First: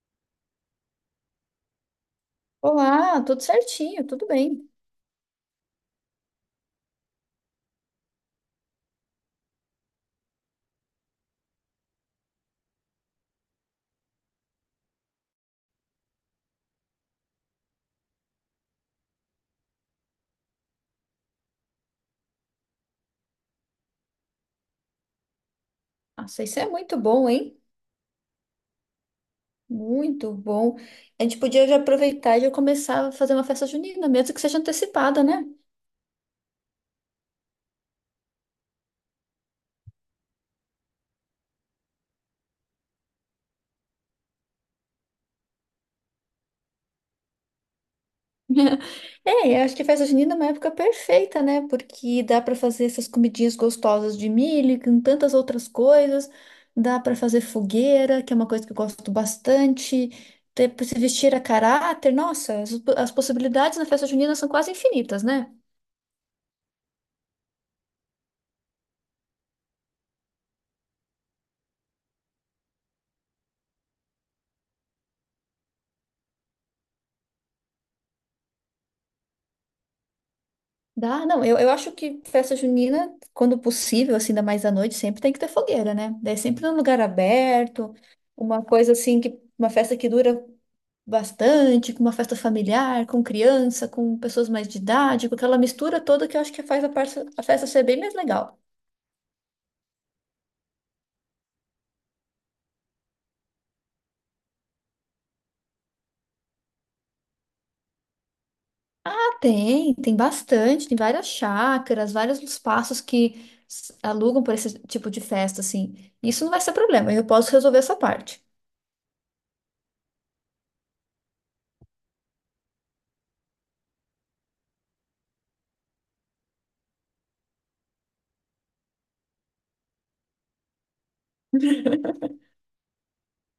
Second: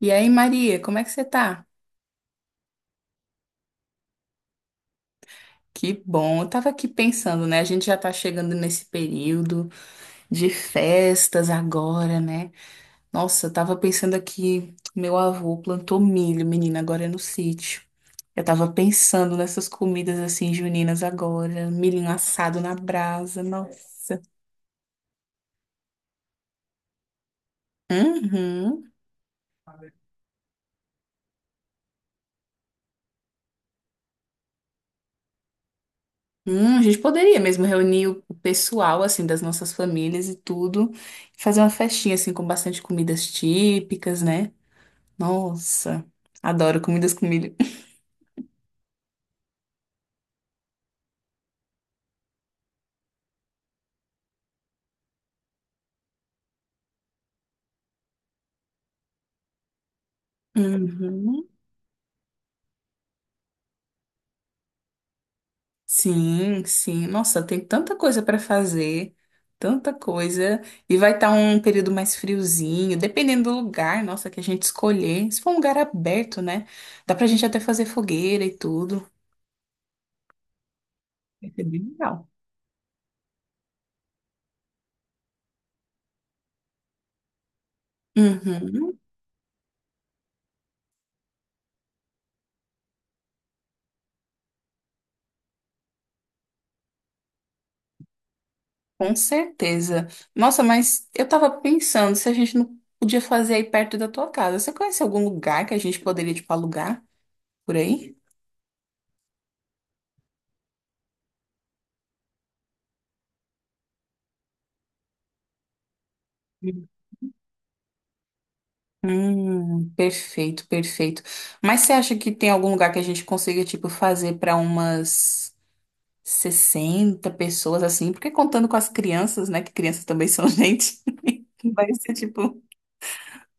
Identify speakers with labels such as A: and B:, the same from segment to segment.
A: E aí, Maria, como é que você tá?
B: Olá, tudo certinho, tudo bem.
A: Que bom, eu tava aqui pensando, né? A gente já tá chegando nesse período de festas agora, né? Nossa, eu tava pensando aqui, meu avô plantou milho, menina, agora é no sítio. Eu tava pensando nessas comidas assim juninas agora, milho assado na brasa, nossa.
B: Nossa, isso é muito bom, hein?
A: Uhum.
B: Muito bom. A gente podia já aproveitar e já começar a fazer uma festa junina, mesmo que seja antecipada, né?
A: A gente poderia mesmo reunir o pessoal assim das nossas famílias e tudo, e fazer uma festinha assim com bastante comidas típicas, né? Nossa, adoro comidas com milho.
B: É, eu acho que festa junina é uma época perfeita, né? Porque dá para fazer essas comidinhas gostosas de milho, e com tantas outras coisas. Dá para fazer fogueira, que é uma coisa que eu gosto bastante. Ter, se vestir a
A: Uhum.
B: caráter. Nossa, as possibilidades na festa junina são quase infinitas, né?
A: Sim, sim. Nossa, tem tanta coisa para fazer, tanta coisa. E vai estar um período mais friozinho, dependendo do lugar, nossa, que a gente escolher. Se for um lugar aberto, né? Dá pra gente até fazer fogueira e tudo.
B: Dá, não,
A: Vai
B: eu,
A: ser
B: eu
A: bem
B: acho que
A: legal.
B: festa junina, quando possível, assim, ainda mais à noite, sempre tem que ter fogueira, né? Daí sempre num lugar aberto, uma coisa
A: Uhum,
B: assim, que uma festa que dura bastante, com uma festa familiar, com criança, com pessoas mais de idade, com aquela mistura toda que eu acho que faz a, a festa ser bem mais legal.
A: com certeza. Nossa, mas eu tava pensando se a gente não podia fazer aí perto da tua casa. Você conhece algum lugar que a gente poderia, tipo, alugar por aí?
B: Tem, tem bastante, tem várias chácaras, vários espaços que alugam para esse tipo de festa, assim. Isso não vai ser problema, eu posso resolver essa parte.
A: Perfeito, perfeito. Mas você acha que tem algum lugar que a gente consiga, tipo, fazer para umas 60 pessoas assim? Porque contando com as crianças, né? Que crianças também são gente. Vai ser, tipo,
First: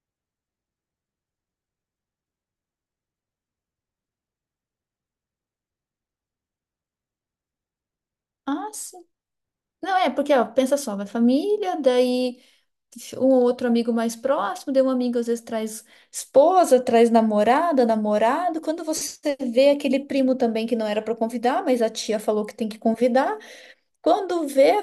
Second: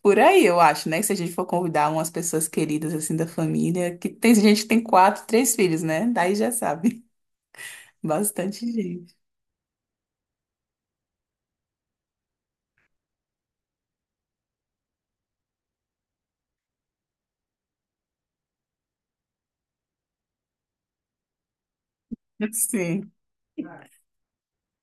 A: por aí, eu acho, né? Se a gente for convidar umas pessoas queridas, assim, da família, que tem gente que tem quatro, três filhos, né? Daí já sabe.
B: Ah,
A: Bastante gente.
B: Não, é, porque, ó, pensa só, vai família, daí um ou outro amigo mais próximo, daí um amigo às vezes traz esposa, traz namorada, namorado. Quando você vê aquele primo também que não era pra convidar, mas a tia falou que tem que
A: Sim.
B: convidar, quando vê,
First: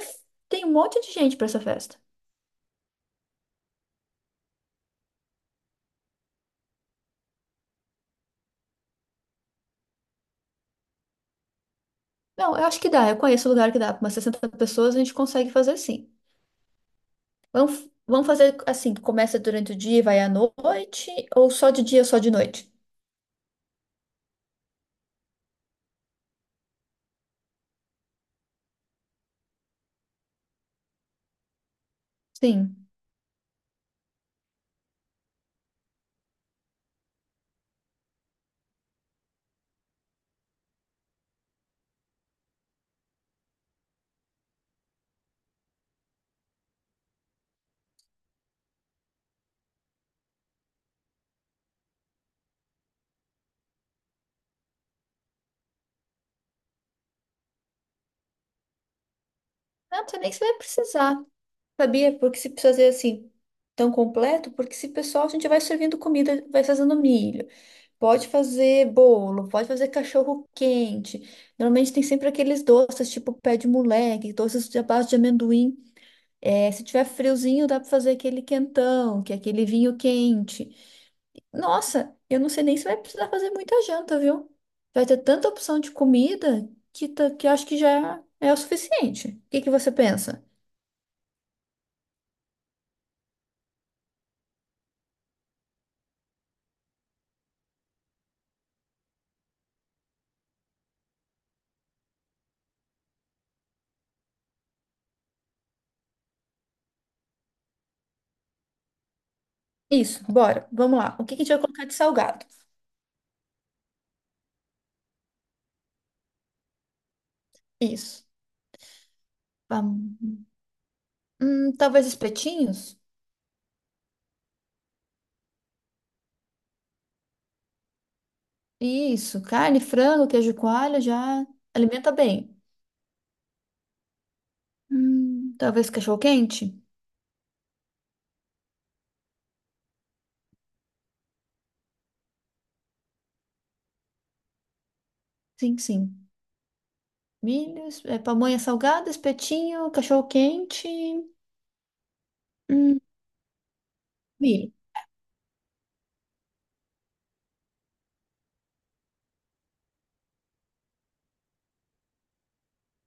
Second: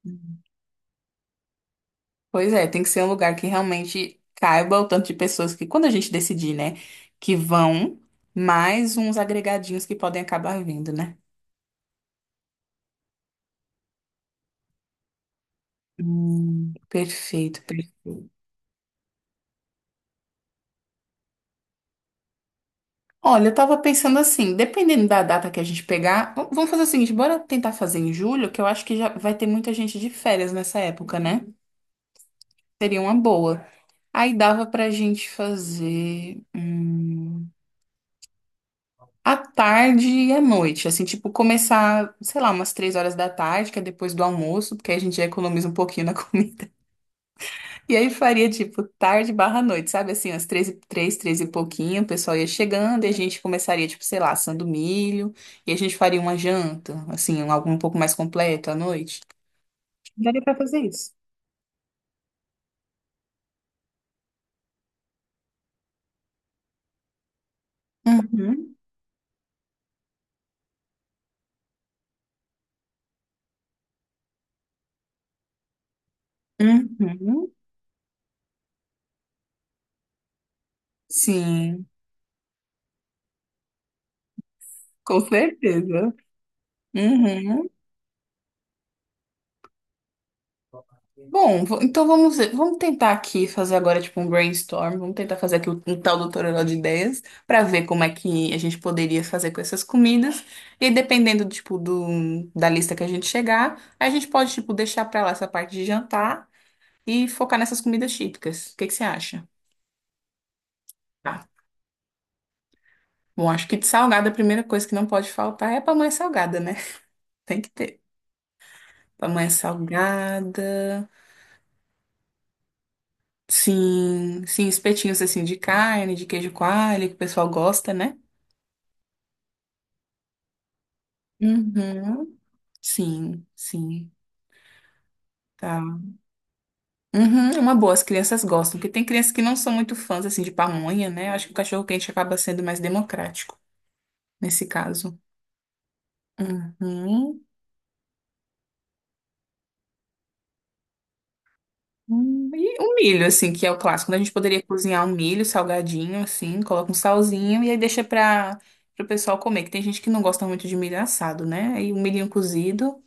B: tem um monte de gente pra essa festa.
A: Pois é, tem que ser um lugar que realmente caiba o tanto de pessoas que, quando a gente decidir, né, que vão, mais uns agregadinhos que podem acabar vindo, né?
B: Não, eu acho que dá, eu conheço lugar que dá, pra umas 60 pessoas a gente consegue fazer sim.
A: Perfeito,
B: Vamos, vamos
A: perfeito.
B: fazer assim, que começa durante o dia e vai à noite, ou só de dia, só de noite?
A: Olha, eu tava pensando assim, dependendo da data que a gente pegar, vamos fazer o seguinte, bora tentar fazer em julho, que eu acho que já vai ter muita gente de férias nessa época, né?
B: Sim.
A: Seria uma boa. Aí dava pra gente fazer. À tarde e à noite, assim, tipo, começar, sei lá, umas 3 horas da tarde, que é depois do almoço, porque aí a gente já economiza um pouquinho na comida. E aí faria, tipo, tarde barra noite, sabe? Assim, às três e pouquinho, o pessoal ia chegando e a gente começaria, tipo, sei lá, assando milho, e a gente faria uma janta, assim, algo um pouco mais completo à noite.
B: Não, não sei nem se
A: Daria pra
B: vai
A: fazer isso.
B: precisar. Sabia? Porque se precisa fazer assim tão completo, porque se pessoal a gente vai servindo comida, vai fazendo milho, pode
A: Uhum,
B: fazer bolo, pode fazer cachorro quente. Normalmente tem sempre aqueles doces, tipo pé de moleque, doces de à base de amendoim. É, se tiver
A: uhum,
B: friozinho, dá para fazer aquele quentão, que é aquele vinho quente.
A: sim,
B: Nossa, eu não sei nem se vai precisar fazer muita janta, viu? Vai ter
A: com
B: tanta opção de
A: certeza.
B: comida que, que eu acho
A: Uhum.
B: que já é o suficiente. O que que você pensa?
A: Bom, então vamos tentar aqui fazer agora tipo um brainstorm, vamos tentar fazer aqui um tal do toró de ideias para ver como é que a gente poderia fazer com essas comidas. E aí, dependendo tipo do da lista que a gente chegar, a gente pode tipo deixar para lá essa parte de jantar e focar nessas comidas típicas. O que que você acha?
B: Isso, bora. Vamos lá. O que
A: Tá.
B: que a gente vai colocar de salgado?
A: Bom, acho que de salgada a primeira coisa que não pode faltar é a pamonha salgada, né? Tem que ter.
B: Isso.
A: Pamonha
B: Vam-
A: salgada.
B: Talvez espetinhos?
A: Sim, sim, espetinhos assim de carne, de queijo coalho, que o pessoal gosta, né?
B: Isso. Carne, frango, queijo coalho já alimenta
A: Uhum.
B: bem.
A: Sim, sim,
B: Talvez
A: tá.
B: cachorro-quente?
A: Uhum, é uma boa, as crianças gostam, porque tem crianças que não são muito fãs, assim, de pamonha, né? Acho que o cachorro-quente acaba sendo mais democrático, nesse caso.
B: Sim, sim.
A: Uhum.
B: Milho, é, pamonha salgada, espetinho, cachorro-quente,
A: E o
B: hum,
A: milho, assim, que é o clássico, né? A gente poderia
B: milho.
A: cozinhar um milho salgadinho, assim, coloca um salzinho e aí deixa para o pessoal comer, que tem gente que não gosta muito de milho assado, né? E o milhinho cozido,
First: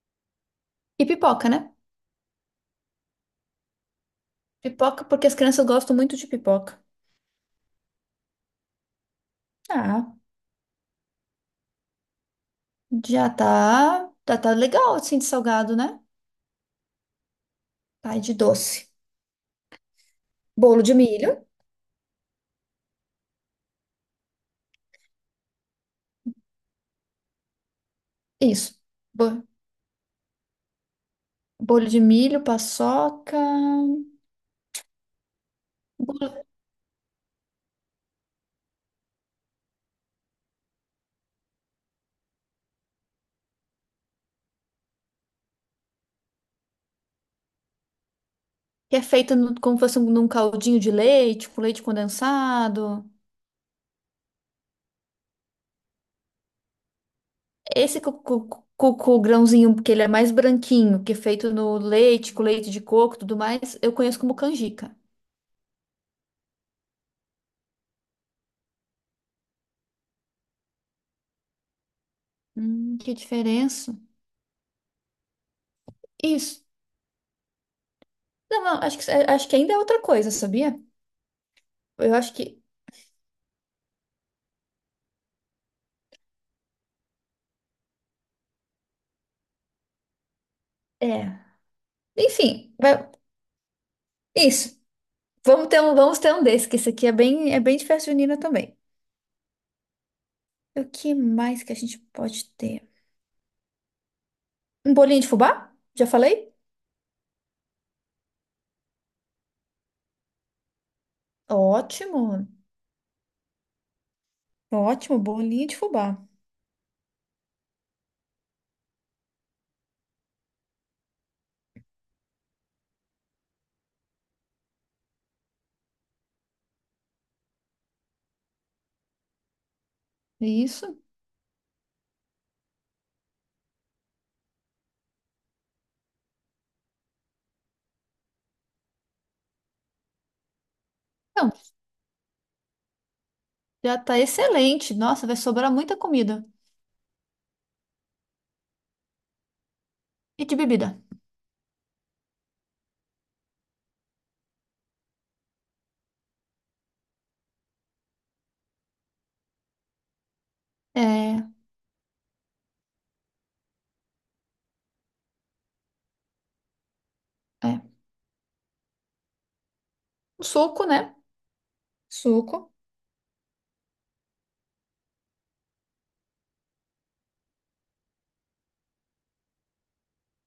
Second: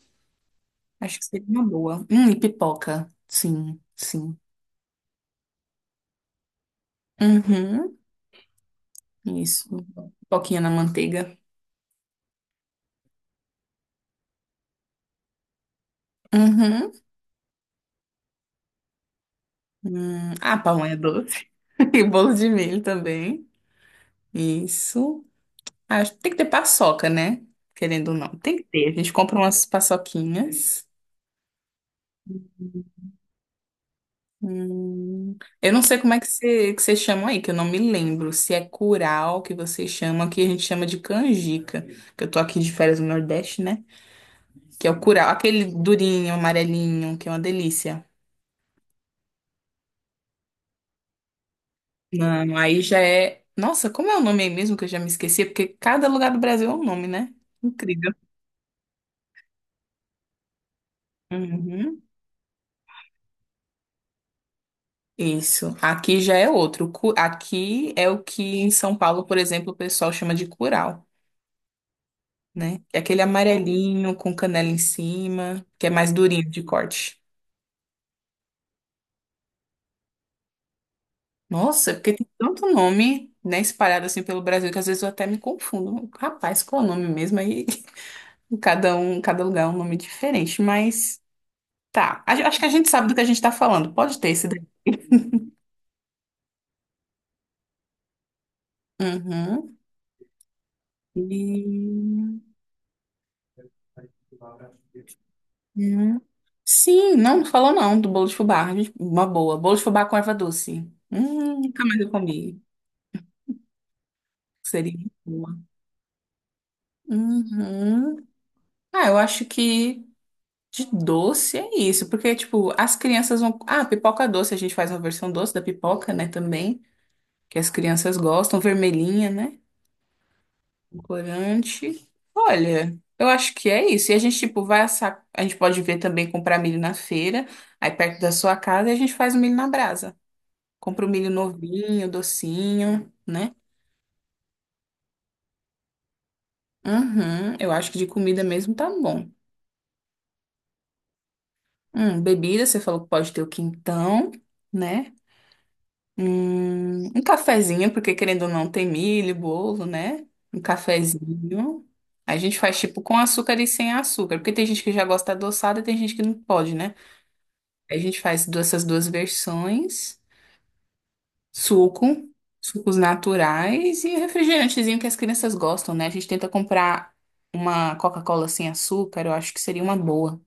B: E
A: acho que seria
B: pipoca, né?
A: uma boa. E pipoca, sim, sim.
B: Pipoca porque as crianças gostam muito de pipoca.
A: Uhum, isso,
B: Ah,
A: pipoquinha na manteiga.
B: já tá, tá, tá legal assim de salgado, né?
A: Uhum.
B: Tá, e de doce.
A: Ah,
B: Bolo de
A: pamonha
B: milho.
A: doce. E bolo de milho também. Isso. Ah, acho que tem que ter paçoca, né? Querendo ou não. Tem que
B: Isso.
A: ter. A gente compra
B: Bo-
A: umas paçoquinhas.
B: Bolo de milho, paçoca.
A: Hum, Eu não sei como é que
B: Bolo
A: você chama aí, que eu não me lembro. Se é curau que você chama, que a gente chama de canjica. Que eu tô aqui de férias no Nordeste, né? Que é o curau, aquele durinho, amarelinho, que é uma delícia.
B: que é feito como se fosse num caldinho de leite, com leite
A: Não, aí já
B: condensado.
A: é. Nossa, como é o nome aí mesmo que eu já me esqueci? Porque cada lugar do Brasil é um nome, né?
B: Esse
A: Incrível.
B: cucu, cucu grãozinho, porque ele é mais branquinho, que é feito no
A: Uhum.
B: leite, com leite de coco e tudo mais, eu conheço como canjica.
A: Isso. Aqui já é outro. Aqui é o que em São Paulo, por exemplo, o pessoal chama de curau, né? É
B: Que
A: aquele
B: diferença.
A: amarelinho com canela em cima, que é mais durinho
B: Isso.
A: de corte.
B: Não, não, acho que ainda é outra coisa, sabia?
A: Nossa, porque
B: Eu
A: tem
B: acho que.
A: tanto nome, né, espalhado assim pelo Brasil que às vezes eu até me confundo. Rapaz, qual é o nome mesmo? Aí cada um, cada lugar é um nome diferente, mas.
B: É.
A: Tá. Acho que a
B: Enfim,
A: gente sabe do que a gente tá falando. Pode ter esse daí.
B: isso. Vamos ter um desse, que esse aqui é bem de festa junina também.
A: Uhum.
B: O que
A: E...
B: mais que a gente pode ter? Um bolinho de fubá? Já
A: Uhum.
B: falei?
A: Sim, não, não falou não do bolo de fubá. Gente, uma boa. Bolo de fubá com erva doce. Nunca mais eu
B: Ótimo,
A: comi. Seria muito
B: ótimo,
A: boa.
B: bolinho de fubá.
A: Uhum. Ah, eu acho que de doce é isso, porque, tipo, as crianças vão. Ah, pipoca doce, a gente faz uma versão doce da pipoca, né, também, que as crianças gostam, vermelhinha, né?
B: Isso.
A: Corante. Olha, eu acho que é isso. E a gente, tipo, vai assar. A gente pode ver também comprar milho na feira, aí perto da sua casa, e a gente faz o milho na brasa. Compra o milho
B: Então,
A: novinho, docinho, né?
B: já tá excelente. Nossa, vai sobrar muita comida.
A: Uhum, eu acho que de comida mesmo tá bom.
B: E de bebida?
A: Bebida, você falou que pode ter o quintão, né? Um cafezinho, porque querendo ou não, tem milho, bolo, né? Um
B: É,
A: cafezinho. A gente faz tipo com açúcar e sem açúcar, porque tem gente que já gosta adoçada e tem gente que não pode, né?
B: é.
A: Aí a gente faz essas duas versões,
B: Um suco, né?
A: suco,
B: Suco.
A: sucos naturais e refrigerantezinho que as crianças gostam, né? A gente tenta comprar uma Coca-Cola sem açúcar, eu acho que seria uma boa.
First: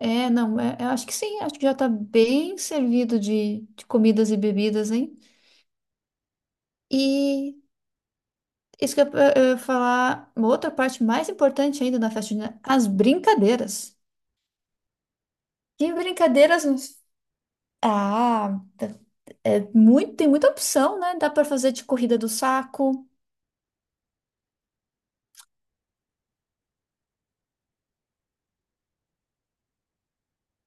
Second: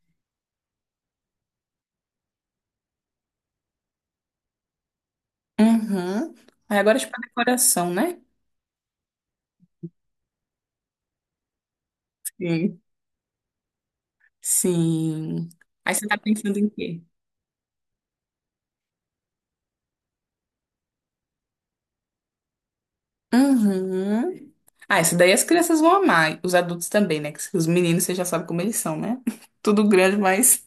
B: É, não, é, eu acho que sim, acho que já tá bem servido de comidas e bebidas, hein?
A: Uhum. Aí agora, é tipo, a
B: E
A: decoração, né?
B: isso que eu ia falar, uma outra parte mais importante ainda da festa junina,
A: Sim.
B: as brincadeiras.
A: Sim.
B: Que
A: Aí você tá pensando
B: brincadeiras
A: em
B: nos...
A: quê?
B: Ah, É muito, tem muita opção, né? Dá para fazer de corrida do saco,
A: Uhum. Ah, isso daí as crianças vão amar, os adultos também, né? Que os meninos, você já sabe como eles são, né? Tudo grande, mas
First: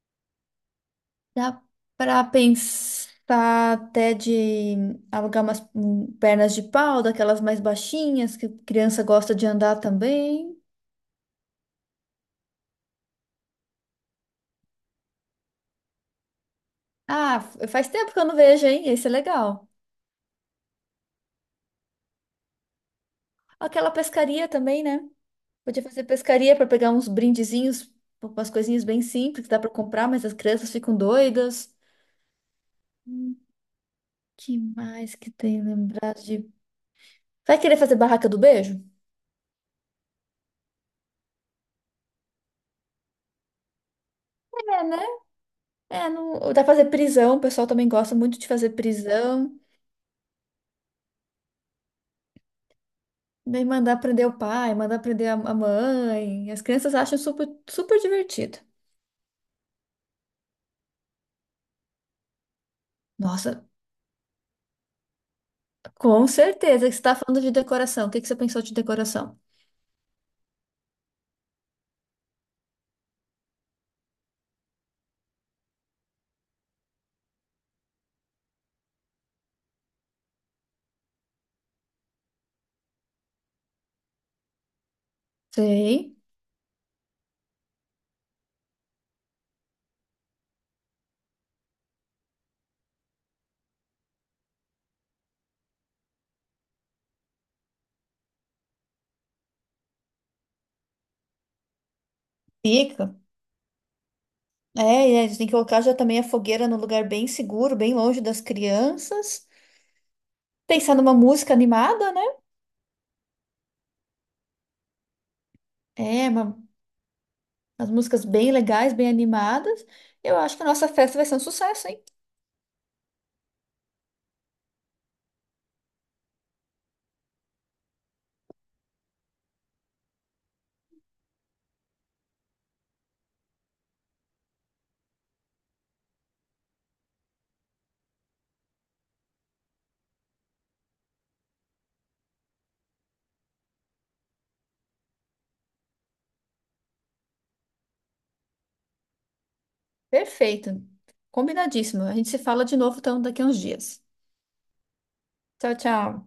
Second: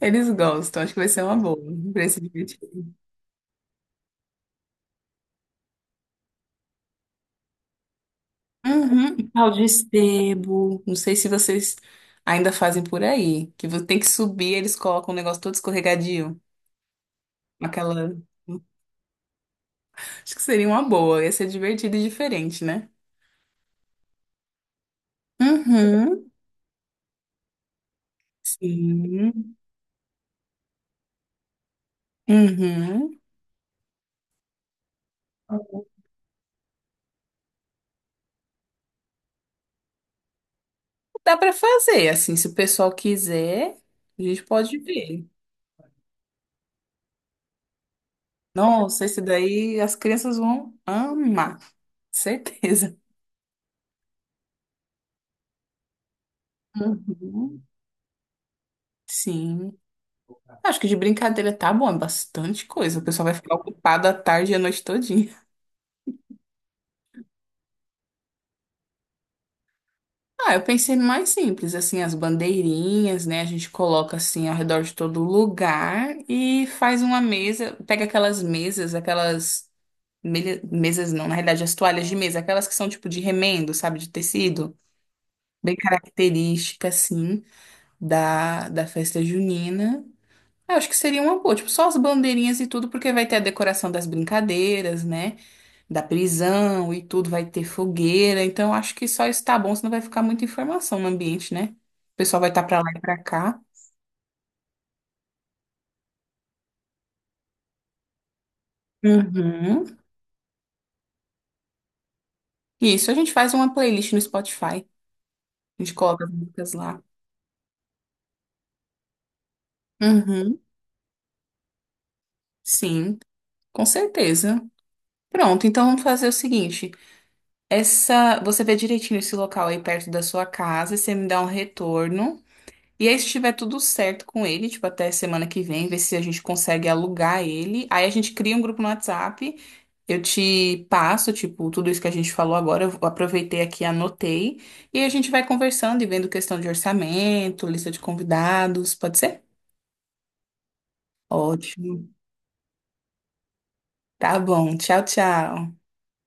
A: eles gostam. Acho que vai ser uma boa
B: dá
A: pra esse
B: para
A: dia.
B: pensar até de alugar umas pernas de pau, daquelas mais baixinhas, que criança
A: Uhum, e
B: gosta de
A: pau de
B: andar também.
A: sebo. Não sei se vocês ainda fazem por aí. Que tem que subir, eles colocam um negócio todo escorregadio.
B: Ah, faz
A: Aquela.
B: tempo que eu não vejo, hein? Esse é legal.
A: Acho que seria uma boa. Ia ser divertido e diferente, né?
B: Aquela pescaria também, né? Podia fazer
A: Uhum.
B: pescaria para pegar uns brindezinhos, umas coisinhas bem simples, que
A: Sim.
B: dá para comprar, mas as crianças ficam doidas.
A: Uhum.
B: Hum, que mais que tem lembrado de. Vai querer fazer barraca do beijo?
A: Dá pra fazer, assim, se o pessoal quiser, a gente pode
B: É, né.
A: ver.
B: É, não, dá pra fazer prisão, o pessoal também gosta muito de fazer
A: Nossa, esse
B: prisão.
A: daí as crianças vão amar, certeza.
B: Daí mandar prender o pai, mandar prender a mãe. As crianças acham super,
A: Uhum.
B: super divertido.
A: Sim. Acho que de brincadeira tá bom, é bastante coisa. O pessoal vai ficar
B: Nossa,
A: ocupado a tarde e a noite todinha.
B: com certeza que você está falando de decoração. O que que você pensou de decoração?
A: Ah, eu pensei no mais simples, assim, as bandeirinhas, né? A gente coloca assim ao redor de todo lugar e faz uma mesa, pega aquelas mesas, aquelas mesas não, na realidade as toalhas de mesa, aquelas que são tipo de remendo, sabe, de tecido, bem
B: Sei.
A: característica assim da festa junina. Eu acho que seria uma boa, tipo, só as bandeirinhas e tudo, porque vai ter a decoração das brincadeiras, né? Da prisão e tudo, vai ter fogueira. Então, eu acho que só isso tá bom, senão vai ficar muita informação no ambiente, né? O pessoal vai estar tá para lá e
B: Fica.
A: para cá.
B: É, e a gente tem que colocar já também a fogueira num lugar bem seguro, bem longe das crianças.
A: Uhum.
B: Pensar numa música animada, né?
A: Isso, a gente faz uma playlist no Spotify. A gente coloca
B: É,
A: as
B: uma.
A: músicas lá.
B: As músicas bem legais, bem animadas. Eu acho
A: Uhum.
B: que a nossa festa vai ser um sucesso, hein?
A: Sim, com certeza. Pronto, então vamos fazer o seguinte. Essa, você vê direitinho esse local aí perto da sua casa, você me dá um retorno. E aí, se tiver tudo certo com ele, tipo, até semana que vem, ver se a gente consegue alugar ele. Aí a gente cria um grupo no WhatsApp. Eu te passo, tipo, tudo isso que a gente falou agora, eu aproveitei aqui, anotei, e a gente vai conversando e vendo questão de orçamento, lista de convidados, pode ser?
B: Perfeito. Combinadíssimo.
A: Ótimo.
B: A gente se fala de novo então daqui a uns dias.
A: Tá bom. Tchau,
B: Tchau,
A: tchau.
B: tchau.